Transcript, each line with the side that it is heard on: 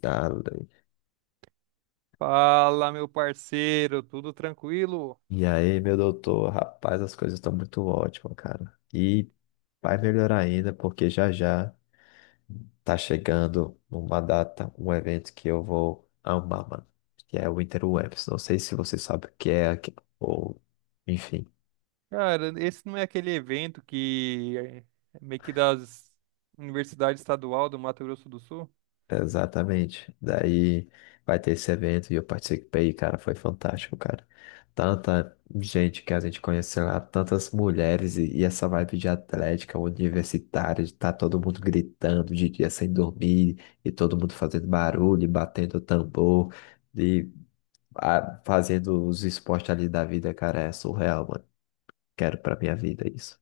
left: Darling.
right: Fala, meu parceiro, tudo tranquilo?
left: E aí, meu doutor, rapaz, as coisas estão muito ótimas, cara. E vai melhorar ainda, porque já já tá chegando uma data, um evento que eu vou amar, mano. Que é o Interwebs. Não sei se você sabe o que é, ou enfim.
right: Cara, esse não é aquele evento que é meio que das Universidade Estadual do Mato Grosso do Sul?
left: Exatamente. Daí vai ter esse evento e eu participei, cara, foi fantástico, cara. Tanta gente que a gente conheceu lá, tantas mulheres e essa vibe de atlética universitária, de tá todo mundo gritando de dia sem dormir e todo mundo fazendo barulho, e batendo tambor e fazendo os esportes ali da vida, cara, é surreal, mano. Quero pra minha vida isso.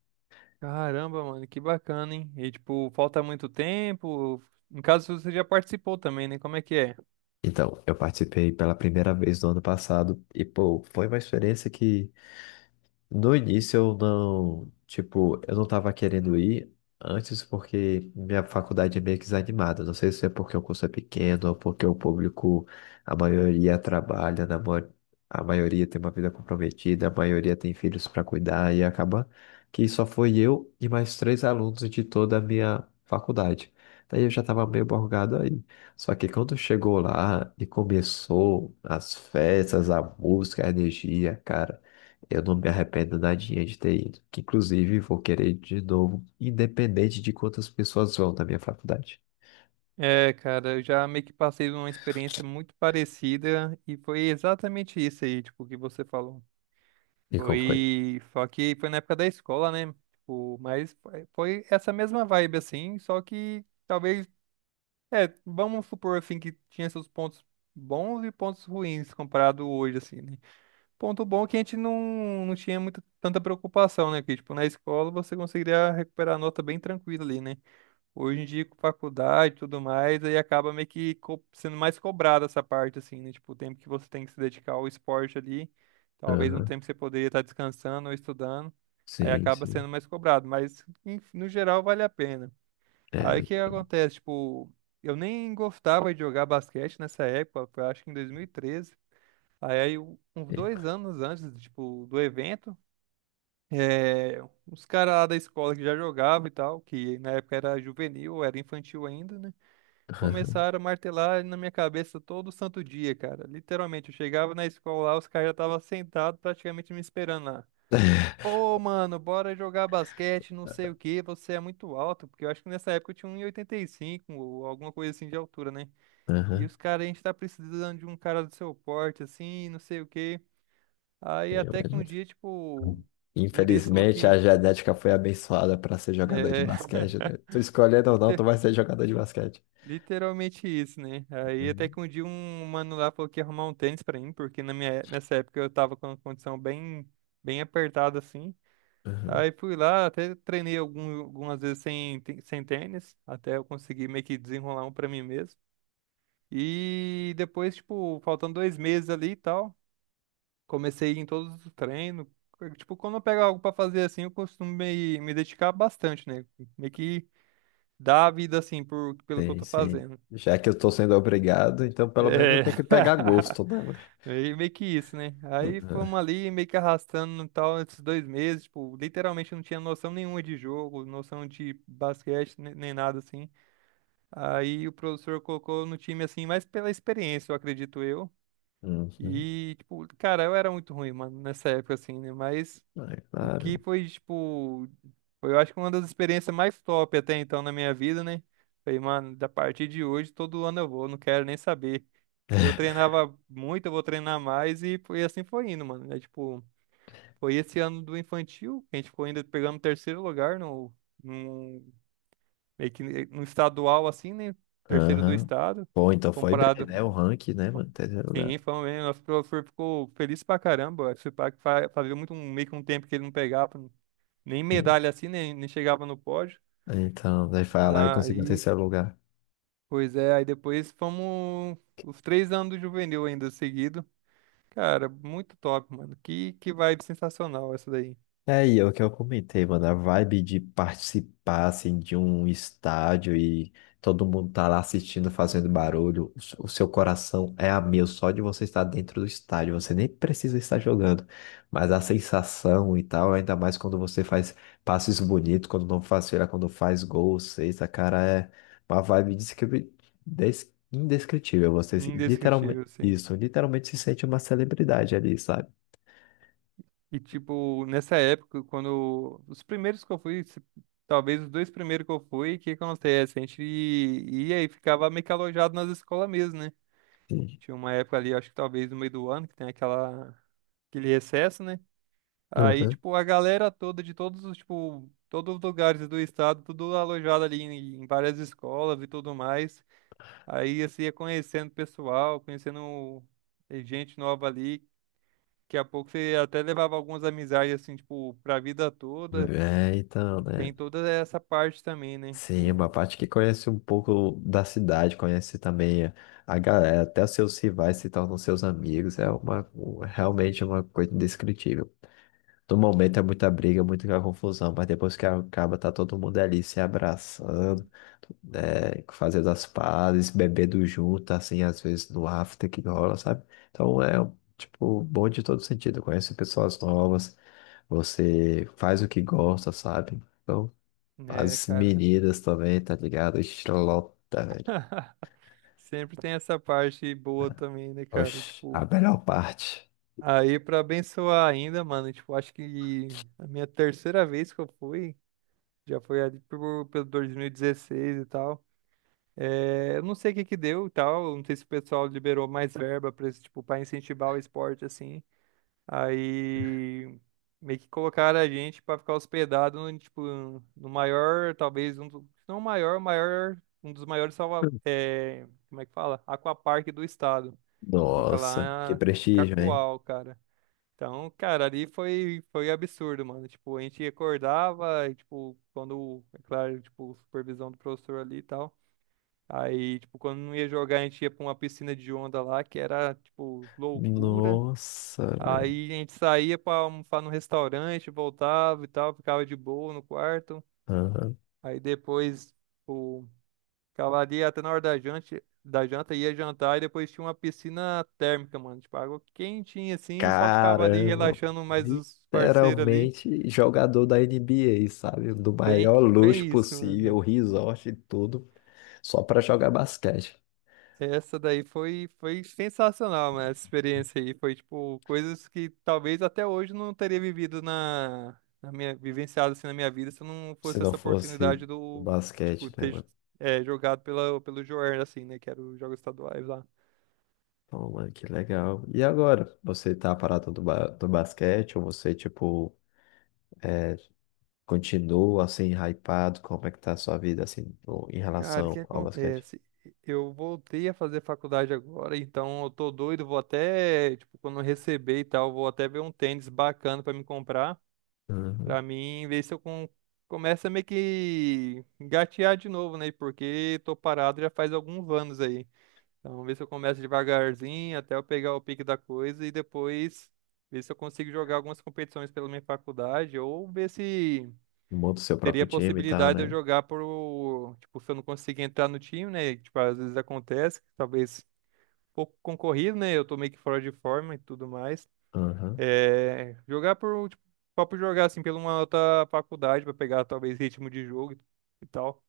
right: Caramba, mano, que bacana, hein? E tipo, falta muito tempo. Em caso você já participou também, né? Como é que é?
left: Então, eu participei pela primeira vez no ano passado e, pô, foi uma experiência que no início eu não, tipo, eu não tava querendo ir antes porque minha faculdade é meio que desanimada. Não sei se é porque o curso é pequeno ou porque o público, a maioria trabalha, a maioria tem uma vida comprometida, a maioria tem filhos para cuidar e acaba que só foi eu e mais três alunos de toda a minha faculdade. Daí eu já tava meio borgado aí. Só que quando chegou lá e começou as festas, a música, a energia, cara. Eu não me arrependo nadinha de ter ido. Que, inclusive, vou querer ir de novo, independente de quantas pessoas vão na minha faculdade.
right: É, cara, eu já meio que passei uma experiência muito parecida e foi exatamente isso aí, tipo, que você falou.
left: E como foi?
right: Foi. Só que foi na época da escola, né? Tipo, mas foi essa mesma vibe, assim. Só que talvez. É, vamos supor, assim, que tinha seus pontos bons e pontos ruins comparado hoje, assim, né? Ponto bom é que a gente não tinha tanta preocupação, né? Que, tipo, na escola você conseguiria recuperar a nota bem tranquila ali, né? Hoje em dia, com faculdade e tudo mais, aí acaba meio que sendo mais cobrada essa parte, assim, né? Tipo, o tempo que você tem que se dedicar ao esporte ali, talvez um
left: Aham,
right: tempo que você poderia estar descansando ou estudando, aí
left: sim,
right: acaba
left: sim.
right: sendo mais cobrado, mas no geral vale a pena.
left: É,
right: Aí o que acontece? Tipo, eu nem gostava de jogar basquete nessa época, foi acho que em 2013. Aí, uns
left: é,
right: 2 anos antes, tipo, do evento. É, uns caras lá da escola que já jogavam e tal, que na época era juvenil, era infantil ainda, né?
left: aham,
right: Começaram a martelar na minha cabeça todo santo dia, cara. Literalmente, eu chegava na escola lá, os caras já estavam sentados praticamente me esperando lá. Pô, mano, bora jogar basquete, não sei o que você é muito alto, porque eu acho que nessa época eu tinha um 1,85 ou alguma coisa assim de altura, né? E
left: aham,
right: os caras, a gente tá precisando de um cara do seu porte, assim, não sei o que. Aí
left: é,
right: até que um
left: mas-
right: dia, tipo, um deles falou
left: infelizmente, a
right: que.
left: genética foi abençoada para ser jogador de
right: É,
left: basquete, né? Tu escolhendo ou não, tu
right: Liter-
left: vai ser jogador de basquete.
right: Literalmente isso, né? Aí até
left: Uhum,
right: que um dia um mano lá falou que ia arrumar um tênis pra mim, porque na minha, nessa época eu tava com uma condição bem, bem apertada assim.
left: uhum.
right: Aí fui lá, até treinei algumas vezes sem tênis, até eu conseguir meio que desenrolar um pra mim mesmo. E depois, tipo, faltando 2 meses ali e tal, comecei a ir em todos os treinos. Tipo, quando eu pego algo pra fazer assim, eu costumo me dedicar bastante, né? Meio que dar a vida assim pelo que eu
left: Sim,
right: tô
left: sim.
right: fazendo.
left: Já que eu tô sendo obrigado, então pelo menos eu
right: É,
left: tenho que pegar gosto, né, mano?
right: meio que isso, né? Aí fomos ali, meio que arrastando e tal, esses 2 meses, tipo, literalmente não tinha noção nenhuma de jogo, noção de basquete, nem nada assim. Aí o professor colocou no time, assim, mais pela experiência, eu acredito eu.
left: Uhum, uhum.
right: E, tipo, cara, eu era muito ruim, mano, nessa época, assim, né? Mas
left: Ah, é
right: o que
left: claro.
right: foi, tipo, foi, eu acho que uma das experiências mais top até então na minha vida, né? Falei, mano, da partir de hoje, todo ano eu vou, não quero nem saber. Eu treinava muito, eu vou treinar mais e foi e assim foi indo, mano. É tipo, foi esse ano do infantil que a gente ficou ainda pegando terceiro lugar no, meio que no estadual, assim, né? Terceiro do
left: Aham.
right: estado,
left: Bom, então foi bem,
right: comparado.
left: né? O ranking, né, mano? Terceiro lugar.
right: Sim, foi mesmo. Nosso professor ficou feliz pra caramba. Esse pá que fazia muito um, meio que um tempo que ele não pegava nem medalha assim, nem chegava no pódio.
left: Então, daí foi lá e conseguiu o
right: Aí,
left: terceiro lugar.
right: pois é, aí depois fomos os 3 anos do juvenil ainda seguido. Cara, muito top, mano. Que vibe sensacional essa daí.
left: É, e é o que eu comentei, mano, a vibe de participar, assim, de um estádio e todo mundo tá lá assistindo, fazendo barulho, o seu coração é a mil só de você estar dentro do estádio, você nem precisa estar jogando, mas a sensação e tal, ainda mais quando você faz passes bonitos, quando não faz feira, quando faz gol, sexta, cara, é uma vibe indescritível, você se- literalmente,
right: Indescritível, assim.
left: isso, literalmente se sente uma celebridade ali, sabe?
right: E, tipo, nessa época, quando. Os primeiros que eu fui, talvez os dois primeiros que eu fui, o que acontece? A gente ia e ficava meio que alojado nas escolas mesmo, né?
left: Sim.
right: Tinha uma época ali, acho que talvez no meio do ano, que tem aquele recesso, né? Aí,
left: Aham.
right: tipo, a galera toda de todos os, tipo, todos os lugares do estado, tudo alojado ali em várias escolas e tudo mais. Aí você ia conhecendo pessoal, conhecendo gente nova ali. Daqui a pouco você até levava algumas amizades, assim, tipo, pra vida toda.
left: É, então, né?
right: Tem toda essa parte também, né?
left: Sim,
right: Tipo,
left: uma parte que conhece um pouco da cidade, conhece também a galera, até os seus rivais se tornam seus amigos, é realmente uma coisa indescritível. No momento é muita briga, muita confusão, mas depois que acaba, tá todo mundo ali se abraçando, né, fazendo as pazes, bebendo junto, assim, às vezes no after que rola, sabe? Então é, tipo, bom de todo sentido, conhece pessoas novas, você faz o que gosta, sabe? Então
right: né,
left: as
right: cara?
left: meninas também, tá ligado? Estrelota, velho.
right: Sempre tem essa parte boa também, né, cara?
left: Oxe,
right: Tipo,
left: a melhor parte.
right: aí pra abençoar ainda, mano, tipo, acho que a minha terceira vez que eu fui, já foi ali pelo 2016 e tal. É, eu não sei o que que deu e tal, não sei se o pessoal liberou mais verba para tipo, para incentivar o esporte assim. Aí meio que colocaram a gente para ficar hospedado no, tipo, no maior, talvez um, se não o maior, um dos maiores salva, é, como é que fala? Aquapark do estado, que fica
left: Nossa, que
right: lá em
left: prestígio, hein?
right: Cacoal, cara. Então, cara, ali foi absurdo, mano. Tipo, a gente acordava, e, tipo, quando, é claro, tipo, supervisão do professor ali e tal. Aí, tipo, quando não ia jogar, a gente ia pra uma piscina de onda lá, que era, tipo, loucura.
left: Nossa, velho.
right: Aí a gente saía pra almoçar no restaurante, voltava e tal, ficava de boa no quarto.
left: Aham.
right: Aí depois, tipo, ficava ali até na hora da janta, ia jantar e depois tinha uma piscina térmica, mano. Tipo, água quentinha assim, só ficava ali
left: Caramba.
right: relaxando mais os parceiros ali.
left: Literalmente jogador da NBA sabe? Do
right: Bem
left: maior
right: que,
left: luxo
right: bem isso,
left: possível,
right: mano.
left: o resort e tudo, só pra jogar basquete.
right: Essa daí foi sensacional, mano. Essa experiência aí foi tipo coisas que talvez até hoje não teria vivido na minha vivenciado assim na minha vida se não
left: Se
right: fosse
left: não
right: essa
left: fosse
right: oportunidade
left: o
right: do tipo
left: basquete, né,
right: ter
left: mano?
right: é, jogado pelo Joer assim, né? Que era os jogos estaduais lá.
left: Então, mano, que legal. E agora? Você tá parado do, ba do basquete ou você, tipo. Continua assim, hypado? Como é que tá a sua vida assim, em
right: Cara, o que
left: relação ao basquete?
right: acontece? Eu voltei a fazer faculdade agora, então eu tô doido, vou até, tipo, quando eu receber e tal, vou até ver um tênis bacana pra me comprar.
left: Uhum.
right: Pra mim, ver se eu começo a meio que engatear de novo, né? Porque tô parado já faz alguns anos aí. Então, ver se eu começo devagarzinho até eu pegar o pique da coisa e depois ver se eu consigo jogar algumas competições pela minha faculdade ou ver se
left: Monta o seu
right: teria
left: próprio
right: a
left: time e tal,
right: possibilidade de eu
left: né?
right: jogar por, tipo, se eu não conseguir entrar no time, né? Tipo, às vezes acontece, talvez pouco concorrido, né? Eu tô meio que fora de forma e tudo mais.
left: Aham.
right: É, jogar por, tipo, só por jogar, assim, pela uma outra faculdade, pra pegar talvez ritmo de jogo e tal.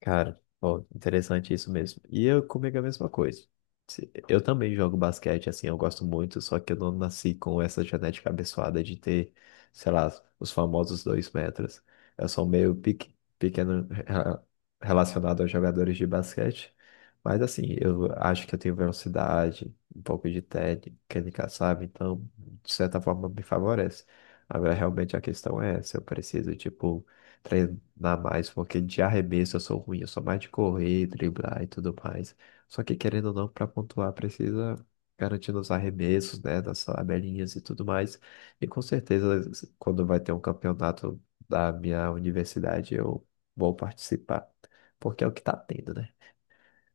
left: Cara, ó, interessante isso mesmo. E eu comigo é a mesma coisa. Eu também jogo basquete, assim, eu gosto muito, só que eu não nasci com essa genética abençoada de ter, sei lá, os famosos 2 metros. Eu sou pequeno relacionado aos jogadores de basquete, mas assim, eu acho que eu tenho velocidade, um pouco de técnica, sabe? Então, de certa forma, me favorece. Agora, realmente, a questão é se eu preciso, tipo, treinar mais, porque de arremesso eu sou ruim, eu sou mais de correr, driblar e tudo mais. Só que querendo ou não, para pontuar, precisa garantir nos arremessos, né, nas tabelinhas e tudo mais. E com certeza, quando vai ter um campeonato da minha universidade, eu vou participar, porque é o que tá tendo, né?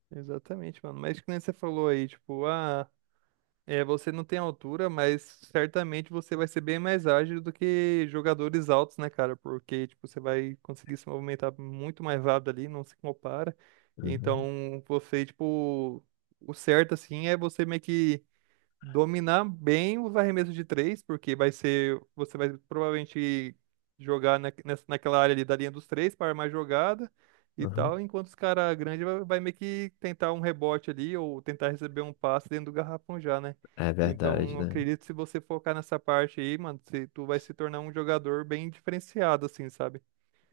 right: Exatamente, mano. Mas que nem você falou aí, tipo, ah, é, você não tem altura, mas certamente você vai ser bem mais ágil do que jogadores altos, né, cara? Porque, tipo, você vai conseguir se movimentar muito mais rápido ali, não se compara.
left: Uhum,
right: Então, você, tipo, o certo, assim, é você meio que dominar bem os arremessos de três, porque vai ser, você vai provavelmente jogar naquela área ali da linha dos três para armar jogada e
left: uhum.
right: tal, enquanto os caras grandes vai meio que tentar um rebote ali ou tentar receber um passe dentro do garrafão já, né?
left: É
right: Então,
left: verdade,
right: eu
left: né?
right: acredito que se você focar nessa parte aí, mano, você, tu vai se tornar um jogador bem diferenciado, assim, sabe?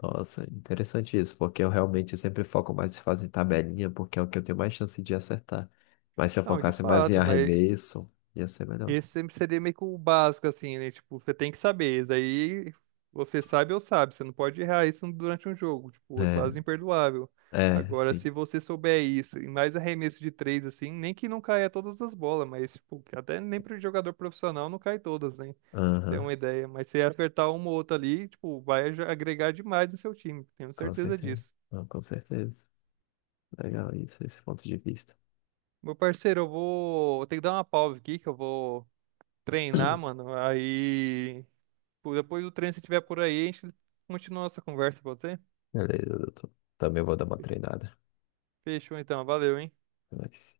left: Nossa, interessante isso, porque eu realmente sempre foco mais em fazer tabelinha, porque é o que eu tenho mais chance de acertar. Mas se eu
right: Não, de
left: focasse mais em
right: fato, mas
left: arremesso, ia ser melhor.
right: esse sempre seria meio que o básico, assim, né? Tipo, você tem que saber. Isso aí você sabe ou sabe. Você não pode errar isso durante um jogo. Tipo, é
left: É,
right: quase imperdoável.
left: é,
right: Agora,
left: sim.
right: se você souber isso, e mais arremesso de três, assim, nem que não caia todas as bolas, mas, tipo, que até nem pro jogador profissional não cai todas, né? Pra ter
left: Aham,
right: uma ideia. Mas se acertar uma ou outra ali, tipo, vai agregar demais no seu time. Tenho
left: com
right: certeza
left: certeza.
right: disso.
left: Não, com certeza. Legal isso, esse ponto de vista.
right: Meu parceiro, eu vou. Eu tenho que dar uma pausa aqui, que eu vou treinar, mano. Aí. Pô, depois do treino, se tiver por aí, a gente continua nossa conversa, pode ser?
left: Beleza, doutor. Também vou dar uma treinada.
right: Fechou então, valeu, hein?
left: Mas...